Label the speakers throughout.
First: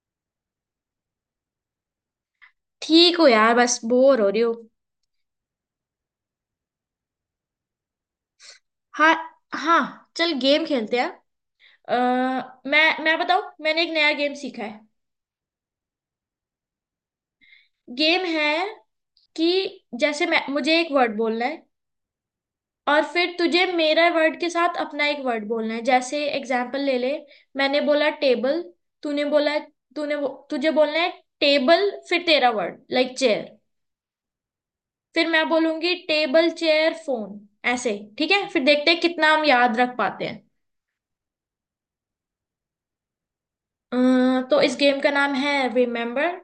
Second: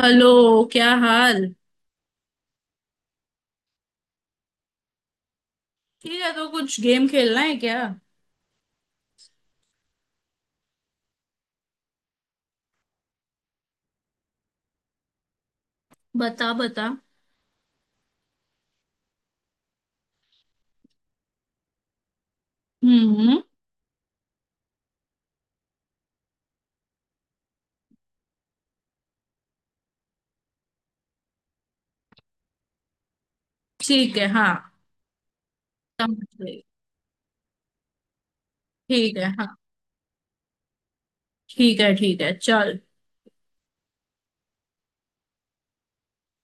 Speaker 1: Hello. क्या हाल।
Speaker 2: ठीक हो यार। बस बोर हो रही हो।
Speaker 1: ठीक है, तो कुछ गेम खेलना है क्या।
Speaker 2: हाँ। हाँ चल गेम खेलते हैं। मैं बताऊँ, मैंने एक नया गेम सीखा है।
Speaker 1: बता बता।
Speaker 2: गेम है कि जैसे मैं मुझे एक वर्ड बोलना है और फिर
Speaker 1: हम्म।
Speaker 2: तुझे मेरा वर्ड के साथ अपना एक वर्ड बोलना है। जैसे एग्जाम्पल ले ले, मैंने बोला टेबल, तूने बोला, तुझे बोलना है टेबल, फिर तेरा वर्ड लाइक चेयर।
Speaker 1: ठीक है, हाँ।
Speaker 2: फिर मैं बोलूंगी
Speaker 1: समझ
Speaker 2: टेबल
Speaker 1: गई।
Speaker 2: Chair phone. ऐसे। ठीक है, फिर देखते हैं
Speaker 1: ठीक है,
Speaker 2: कितना हम
Speaker 1: हाँ।
Speaker 2: याद रख पाते हैं।
Speaker 1: ठीक है, ठीक है, चल।
Speaker 2: अ, तो इस गेम का नाम है रिमेम्बर।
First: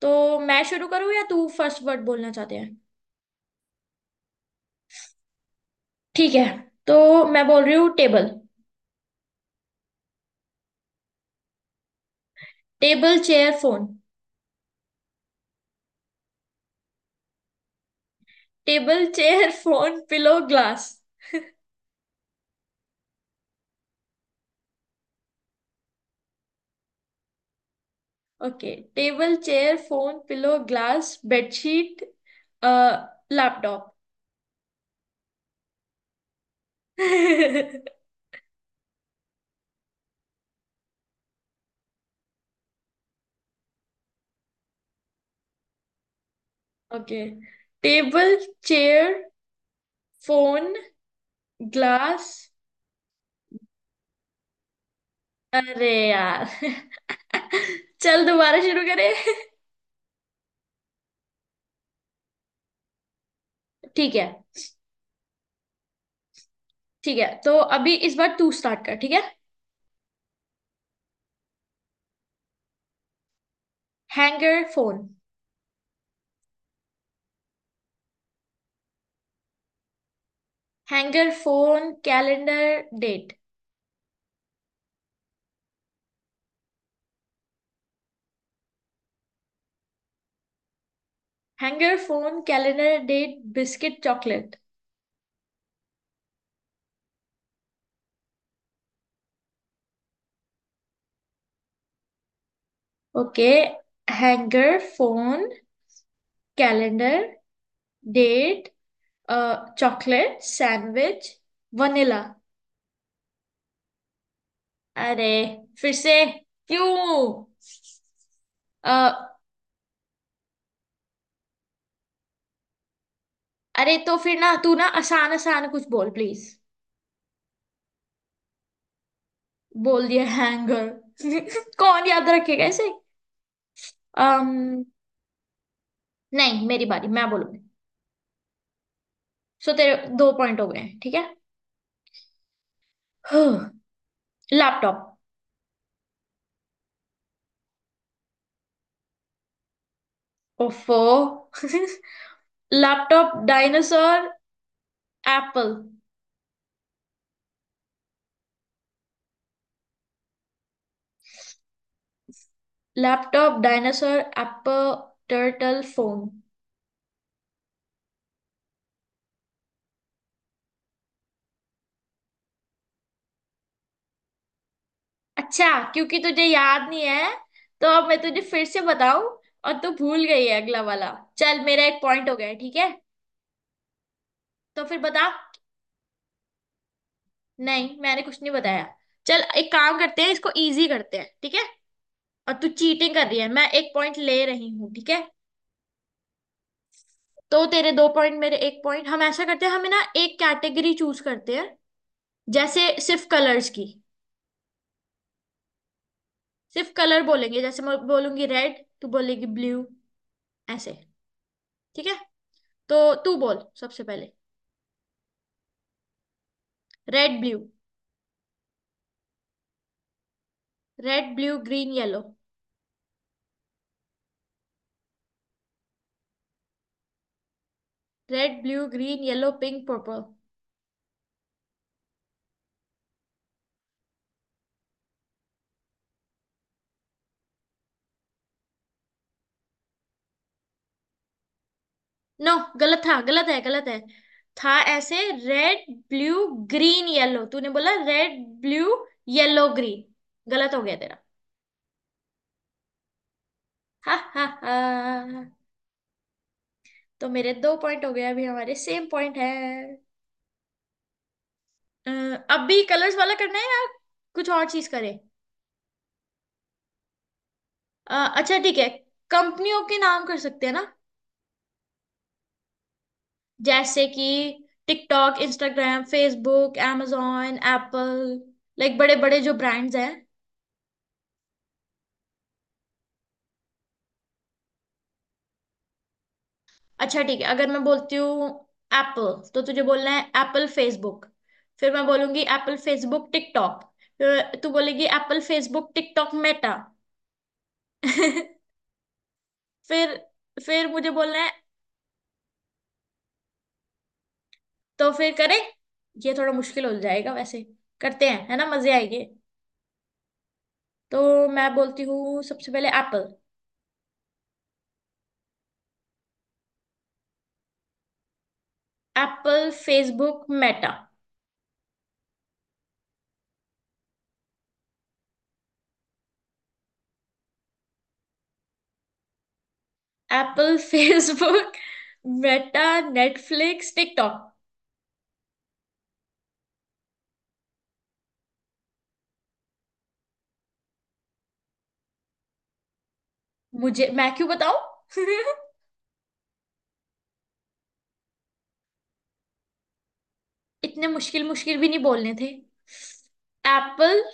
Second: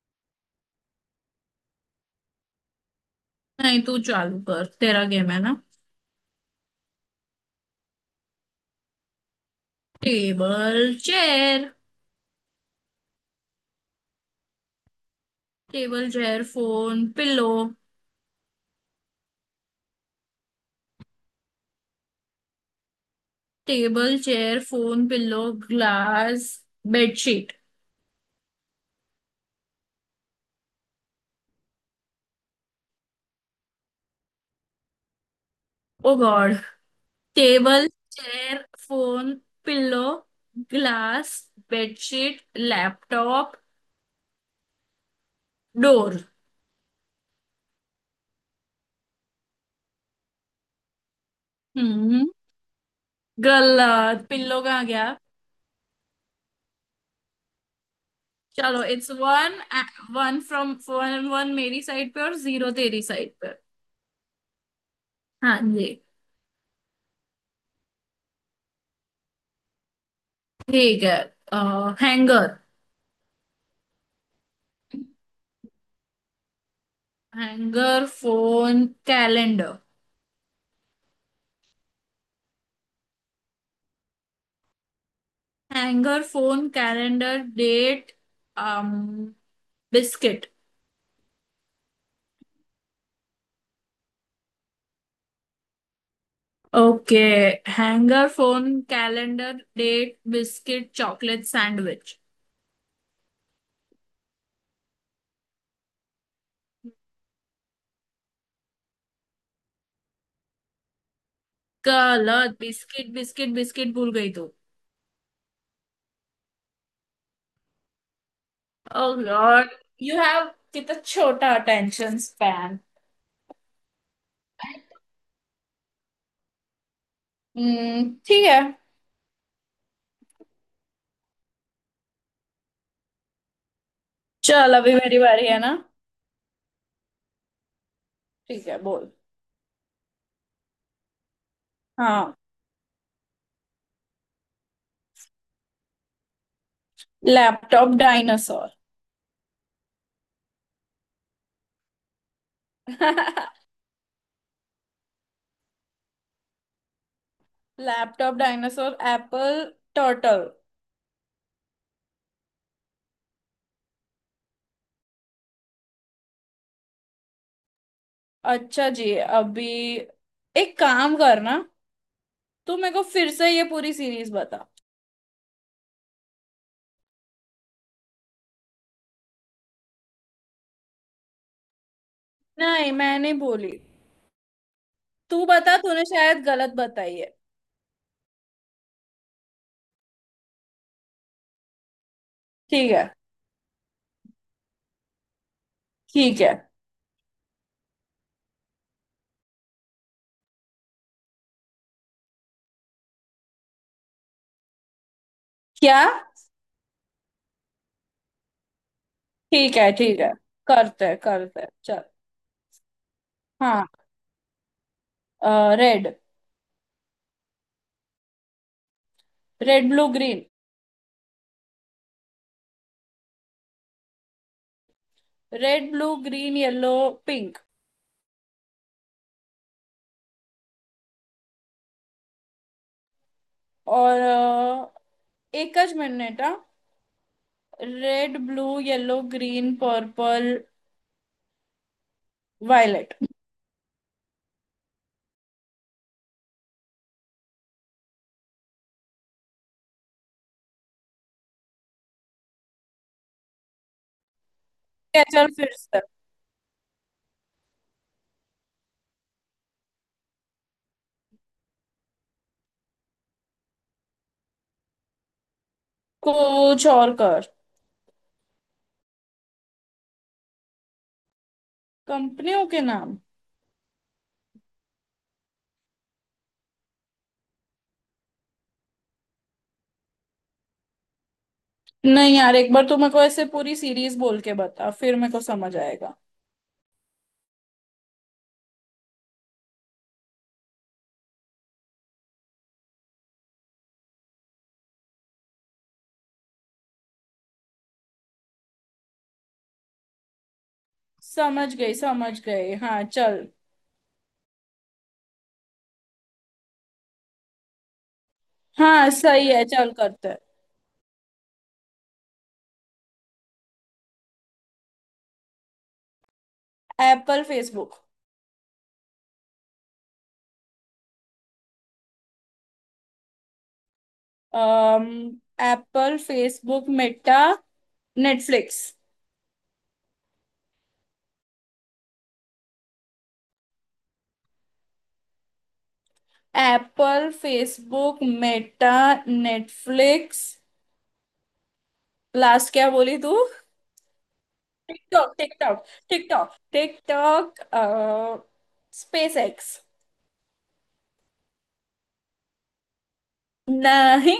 Speaker 2: तो मैं शुरू करूँ या तू फर्स्ट वर्ड बोलना चाहते हैं।
Speaker 1: नहीं, तू चालू कर, तेरा गेम है ना।
Speaker 2: ठीक है, तो मैं बोल रही हूँ table.
Speaker 1: Table chair.
Speaker 2: Table chair phone.
Speaker 1: Table chair phone pillow.
Speaker 2: Table chair phone pillow glass.
Speaker 1: Table chair phone pillow glass bedsheet.
Speaker 2: Okay table chair phone pillow glass bedsheet laptop.
Speaker 1: Oh God. Table chair phone pillow glass bedsheet laptop door.
Speaker 2: Okay table chair phone
Speaker 1: hmm.
Speaker 2: Glass.
Speaker 1: Girl, pillow कहाँ गया।
Speaker 2: अरे यार। चल दोबारा
Speaker 1: चलो,
Speaker 2: शुरू
Speaker 1: it's
Speaker 2: करें।
Speaker 1: One. One from one, one मेरी साइड पे और जीरो तेरी साइड पे।
Speaker 2: ठीक है।
Speaker 1: हाँ जी।
Speaker 2: ठीक है तो अभी इस बार तू स्टार्ट कर, ठीक है।
Speaker 1: ठीक है। Hanger.
Speaker 2: Hanger phone.
Speaker 1: Hanger phone calendar.
Speaker 2: Hanger phone calendar date.
Speaker 1: Hanger phone calendar date biscuit.
Speaker 2: Hanger phone calendar date biscuit chocolate.
Speaker 1: Okay. Hanger phone calendar date biscuit chocolate sandwich.
Speaker 2: Okay hanger phone calendar date chocolate sandwich vanilla.
Speaker 1: गलत, biscuit biscuit biscuit भूल गई तू।
Speaker 2: अरे फिर से क्यों।
Speaker 1: Oh
Speaker 2: uh,
Speaker 1: God, you have कितना छोटा अटेंशन स्पैन।
Speaker 2: अरे तो फिर ना तू ना आसान आसान कुछ बोल प्लीज।
Speaker 1: हम्म, ठीक है।
Speaker 2: बोल दिया हैंगर। कौन याद रखेगा ऐसे।
Speaker 1: चल,
Speaker 2: um,
Speaker 1: अभी मेरी बारी है ना।
Speaker 2: नहीं मेरी बारी, मैं बोलूंगी।
Speaker 1: ठीक है, बोल।
Speaker 2: सो तेरे दो पॉइंट हो गए हैं, ठीक है।
Speaker 1: हाँ।
Speaker 2: लैपटॉप।
Speaker 1: Laptop dinosaur.
Speaker 2: ओफो। Laptop dinosaur apple.
Speaker 1: Laptop dinosaur apple turtle.
Speaker 2: Laptop dinosaur apple turtle phone.
Speaker 1: अच्छा जी, अभी एक काम करना। तू मेरे को फिर से ये पूरी सीरीज बता।
Speaker 2: अच्छा, क्योंकि तुझे याद नहीं है तो अब मैं तुझे फिर से बताऊं और तू भूल गई है अगला वाला। चल मेरा एक पॉइंट हो गया है, ठीक
Speaker 1: नहीं,
Speaker 2: है।
Speaker 1: मैं नहीं बोली।
Speaker 2: तो फिर बता।
Speaker 1: तू बता, तूने शायद गलत बताई है।
Speaker 2: नहीं मैंने कुछ नहीं बताया। चल एक काम करते हैं, इसको इजी करते हैं, ठीक है। और तू
Speaker 1: ठीक है,
Speaker 2: चीटिंग कर रही है, मैं एक पॉइंट ले रही हूँ, ठीक है।
Speaker 1: ठीक है।
Speaker 2: तो तेरे दो पॉइंट मेरे एक पॉइंट। हम ऐसा करते हैं, हमें ना एक कैटेगरी चूज करते हैं। जैसे सिर्फ कलर्स की।
Speaker 1: क्या।
Speaker 2: सिर्फ कलर बोलेंगे, जैसे मैं बोलूंगी रेड तू बोलेगी
Speaker 1: ठीक है,
Speaker 2: ब्लू।
Speaker 1: ठीक है,
Speaker 2: ऐसे।
Speaker 1: करते हैं करते हैं, चल।
Speaker 2: ठीक है। तो तू बोल
Speaker 1: हाँ।
Speaker 2: सबसे पहले।
Speaker 1: Red.
Speaker 2: Red blue.
Speaker 1: Red blue green.
Speaker 2: Red blue green yellow.
Speaker 1: Red blue green yellow pink.
Speaker 2: Red blue green yellow pink purple.
Speaker 1: और एकच मिनिट हा। Red blue yellow green purple
Speaker 2: no. गलत
Speaker 1: वायलेट।
Speaker 2: था, गलत है, गलत है। था ऐसे, रेड ब्लू ग्रीन येलो, तूने बोला रेड ब्लू येलो ग्रीन। गलत हो गया तेरा। हा हा हा।
Speaker 1: चल, फिर से।
Speaker 2: तो मेरे दो पॉइंट हो गए, अभी हमारे सेम पॉइंट है। अ, अब भी कलर्स वाला करना है या कुछ और चीज करें।
Speaker 1: कुछ और कर।
Speaker 2: अच्छा ठीक है, कंपनियों के नाम कर सकते हैं ना।
Speaker 1: कंपनियों के नाम।
Speaker 2: जैसे कि TikTok Instagram Facebook amazon Apple. Like बड़े बड़े जो ब्रांड्स हैं।
Speaker 1: नहीं यार, एक बार तू मेरे को ऐसे पूरी सीरीज बोल के बता, फिर मेरे को समझ आएगा।
Speaker 2: अच्छा ठीक है, अगर मैं बोलती हूँ एप्पल तो तुझे बोलना है एप्पल फेसबुक। फिर मैं बोलूंगी एप्पल फेसबुक टिकटॉक। फिर तू बोलेगी एप्पल फेसबुक टिकटॉक मेटा। फिर फिर मुझे बोलना है।
Speaker 1: समझ गई समझ गई, हाँ चल।
Speaker 2: तो फिर करें, ये थोड़ा मुश्किल हो जाएगा वैसे। करते हैं है ना, मजे
Speaker 1: हाँ,
Speaker 2: आएंगे।
Speaker 1: सही है, चल करते
Speaker 2: तो मैं बोलती हूँ सबसे पहले एप्पल।
Speaker 1: हैं। Apple Facebook.
Speaker 2: Apple Facebook Meta.
Speaker 1: Um Apple Facebook Meta Netflix.
Speaker 2: Apple Facebook Meta Netflix TikTok.
Speaker 1: Apple Facebook Meta Netflix, last क्या बोली तू।
Speaker 2: मुझे, मैं क्यों बताऊं।
Speaker 1: TikTok TikTok. TikTok TikTok SpaceX.
Speaker 2: इतने मुश्किल मुश्किल भी नहीं बोलने थे। एप्पल
Speaker 1: नहीं।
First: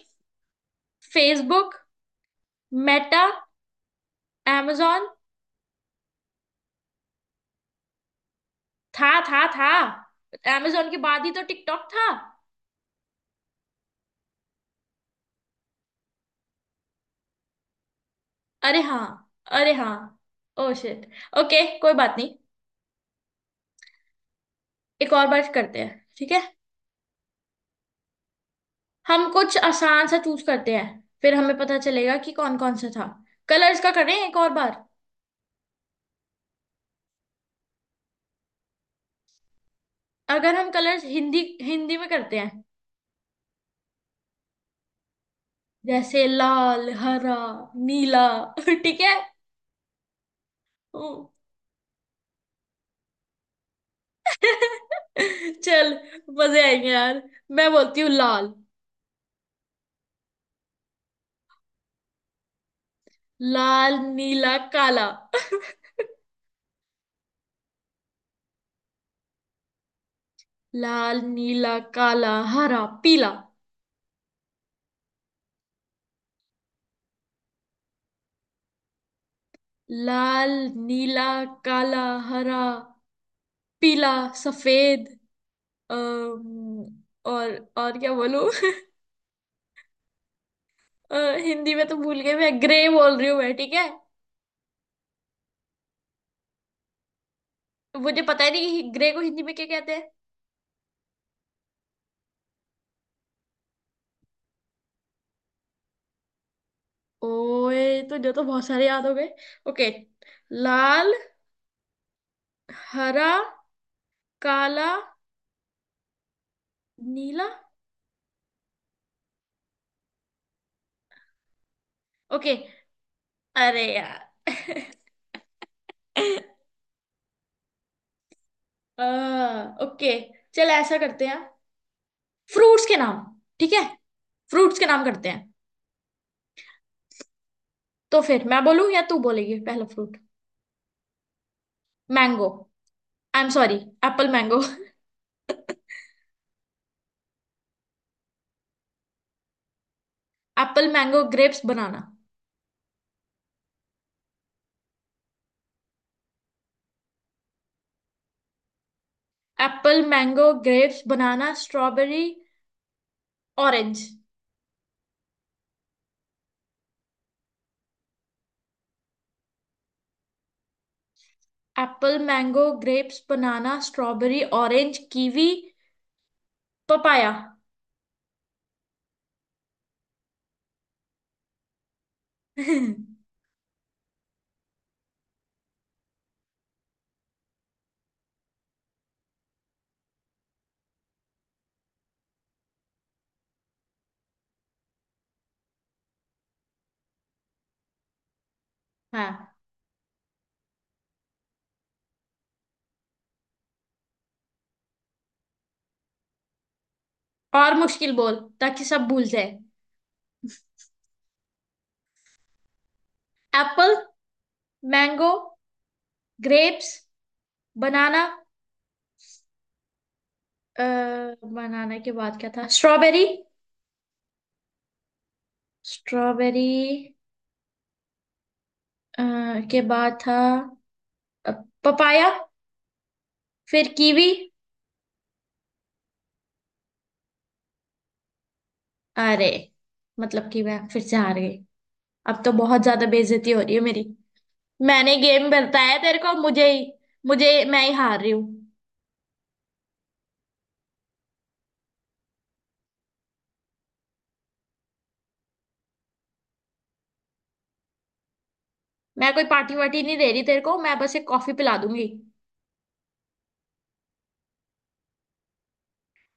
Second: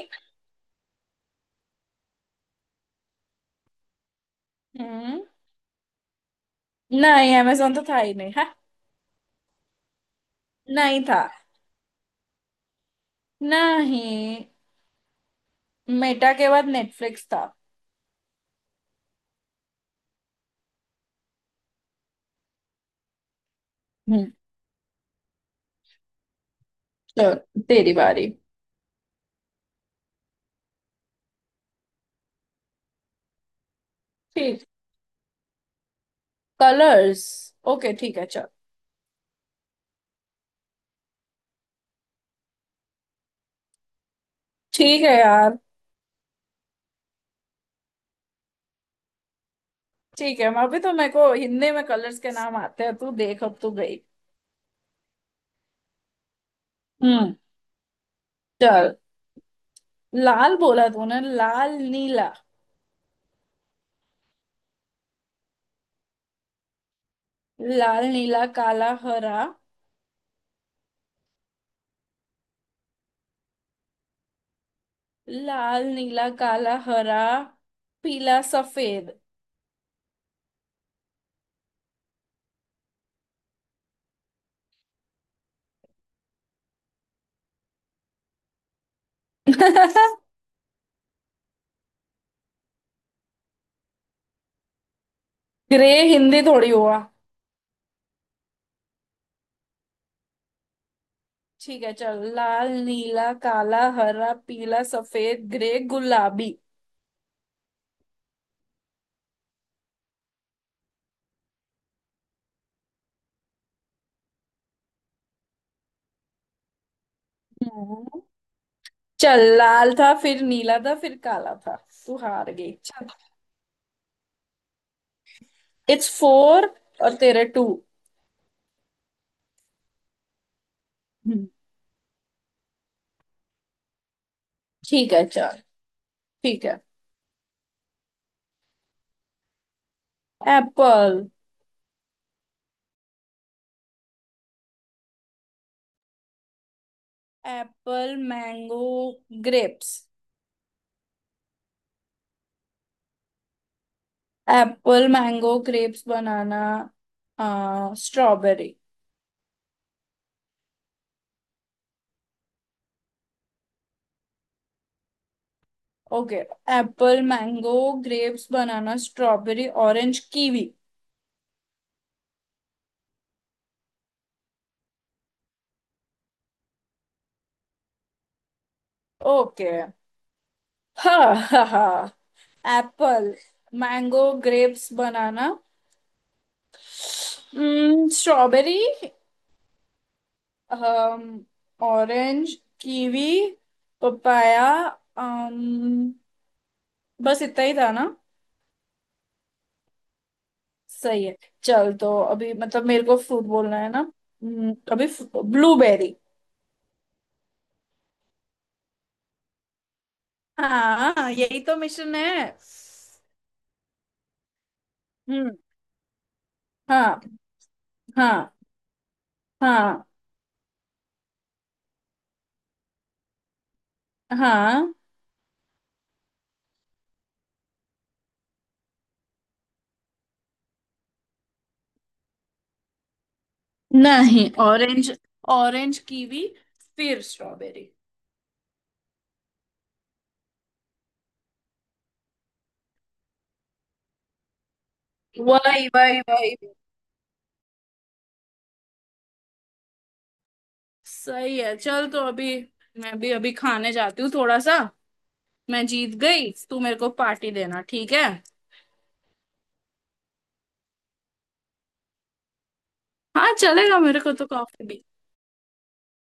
Speaker 2: Facebook Meta amazon।
Speaker 1: हम्म। नहीं, amazon तो था ही नहीं है।
Speaker 2: था था, amazon के
Speaker 1: नहीं था।
Speaker 2: बाद ही तो टिकटॉक था।
Speaker 1: नहीं, मेटा के बाद नेटफ्लिक्स था।
Speaker 2: अरे हाँ। अरे हाँ। Oh shit. ओके कोई बात नहीं।
Speaker 1: हम्म।
Speaker 2: एक और बार करते हैं, ठीक है।
Speaker 1: चल, तेरी बारी।
Speaker 2: हम कुछ आसान सा चूज करते हैं, फिर हमें पता चलेगा कि कौन कौन सा था। कलर्स का करें एक और
Speaker 1: ठीक।
Speaker 2: बार।
Speaker 1: कलर्स। ओके, ठीक है, चल।
Speaker 2: अगर हम कलर्स हिंदी हिंदी में करते हैं,
Speaker 1: ठीक है यार।
Speaker 2: जैसे लाल हरा नीला। ठीक है।
Speaker 1: ठीक है, मैं अभी तो मेरे को हिंदी में कलर्स के नाम आते हैं, तू देख, अब तू गई।
Speaker 2: चल मजे आएंगे यार।
Speaker 1: हम्म।
Speaker 2: मैं बोलती हूँ लाल।
Speaker 1: चल, लाल बोला तूने, लाल नीला।
Speaker 2: लाल नीला काला।
Speaker 1: लाल नीला काला हरा।
Speaker 2: लाल नीला काला हरा पीला।
Speaker 1: लाल नीला काला हरा पीला सफेद।
Speaker 2: लाल नीला काला हरा पीला सफेद। अम्म, और क्या बोलूं। अ, हिंदी में तो भूल गई, मैं ग्रे बोल रही हूँ मैं ठीक है।
Speaker 1: ग्रे हिंदी थोड़ी हुआ।
Speaker 2: मुझे पता ही नहीं कि ग्रे को हिंदी में क्या कहते हैं।
Speaker 1: ठीक है चल, लाल नीला काला हरा पीला सफेद ग्रे गुलाबी।
Speaker 2: ओए तो जो तो बहुत सारे याद हो गए। ओके लाल हरा काला नीला।
Speaker 1: हम्म। चल, लाल था फिर नीला था फिर काला था। तू हार
Speaker 2: ओके
Speaker 1: गई, चल।
Speaker 2: अरे यार।
Speaker 1: इट्स 4 और तेरे 2।
Speaker 2: अ, ओके चल ऐसा करते हैं, फ्रूट्स के नाम, ठीक है। फ्रूट्स के नाम
Speaker 1: ठीक है,
Speaker 2: करते हैं।
Speaker 1: चल। ठीक है।
Speaker 2: तो फिर मैं बोलूं या तू बोलेगी पहला fruit.
Speaker 1: Apple.
Speaker 2: Mango. I am sorry, apple mango.
Speaker 1: Apple mango grapes.
Speaker 2: Apple mango grapes banana.
Speaker 1: Apple mango grapes banana strawberry.
Speaker 2: Apple mango grapes banana strawberry orange.
Speaker 1: Okay. Apple mango grapes banana strawberry orange kiwi.
Speaker 2: Apple mango grapes banana strawberry orange kiwi papaya.
Speaker 1: Okay. हाँ हाँ हाँ।
Speaker 2: हाँ।
Speaker 1: Apple mango grapes banana, strawberry orange kiwi papaya. um, बस इतना ही था ना। सही है। चल, तो अभी मतलब मेरे को फ्रूट बोलना है ना। अभी ब्लूबेरी।
Speaker 2: और मुश्किल बोल ताकि सब भूल जाए।
Speaker 1: हाँ, यही तो मिशन है।
Speaker 2: Apple mango
Speaker 1: hmm.
Speaker 2: ग्रेप्स
Speaker 1: हाँ।
Speaker 2: बनाना।
Speaker 1: हाँ। हाँ।
Speaker 2: बनाना के बाद क्या था, स्ट्रॉबेरी।
Speaker 1: हाँ।
Speaker 2: स्ट्रॉबेरी के बाद था पपाया, फिर कीवी।
Speaker 1: नहीं, ऑरेंज। Orange kiwi. फिर स्ट्रॉबेरी।
Speaker 2: अरे, मतलब कि मैं फिर से हार गई। अब तो बहुत ज्यादा बेइज्जती हो रही है मेरी। मैंने गेम
Speaker 1: वही
Speaker 2: बताया तेरे
Speaker 1: वही
Speaker 2: को,
Speaker 1: वही।
Speaker 2: मुझे ही मुझे मैं ही हार रही हूँ।
Speaker 1: सही है चल, तो अभी मैं भी अभी खाने जाती हूँ थोड़ा सा। मैं जीत गई, तू मेरे को पार्टी देना ठीक है।
Speaker 2: मैं कोई पार्टी वार्टी नहीं दे रही तेरे को, मैं बस एक कॉफी पिला दूंगी।
Speaker 1: हाँ चलेगा, मेरे को तो कॉफी भी।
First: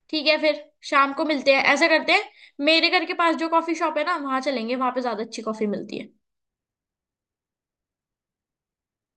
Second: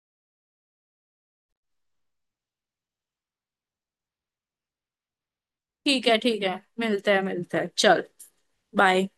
Speaker 2: ठीक है फिर, शाम को मिलते हैं, ऐसा करते हैं। मेरे घर के पास जो कॉफी शॉप है ना, वहां चलेंगे, वहां पे ज्यादा अच्छी कॉफी मिलती
Speaker 1: ठीक
Speaker 2: है।
Speaker 1: है, ठीक है। मिलते हैं मिलते हैं, चल। बाय।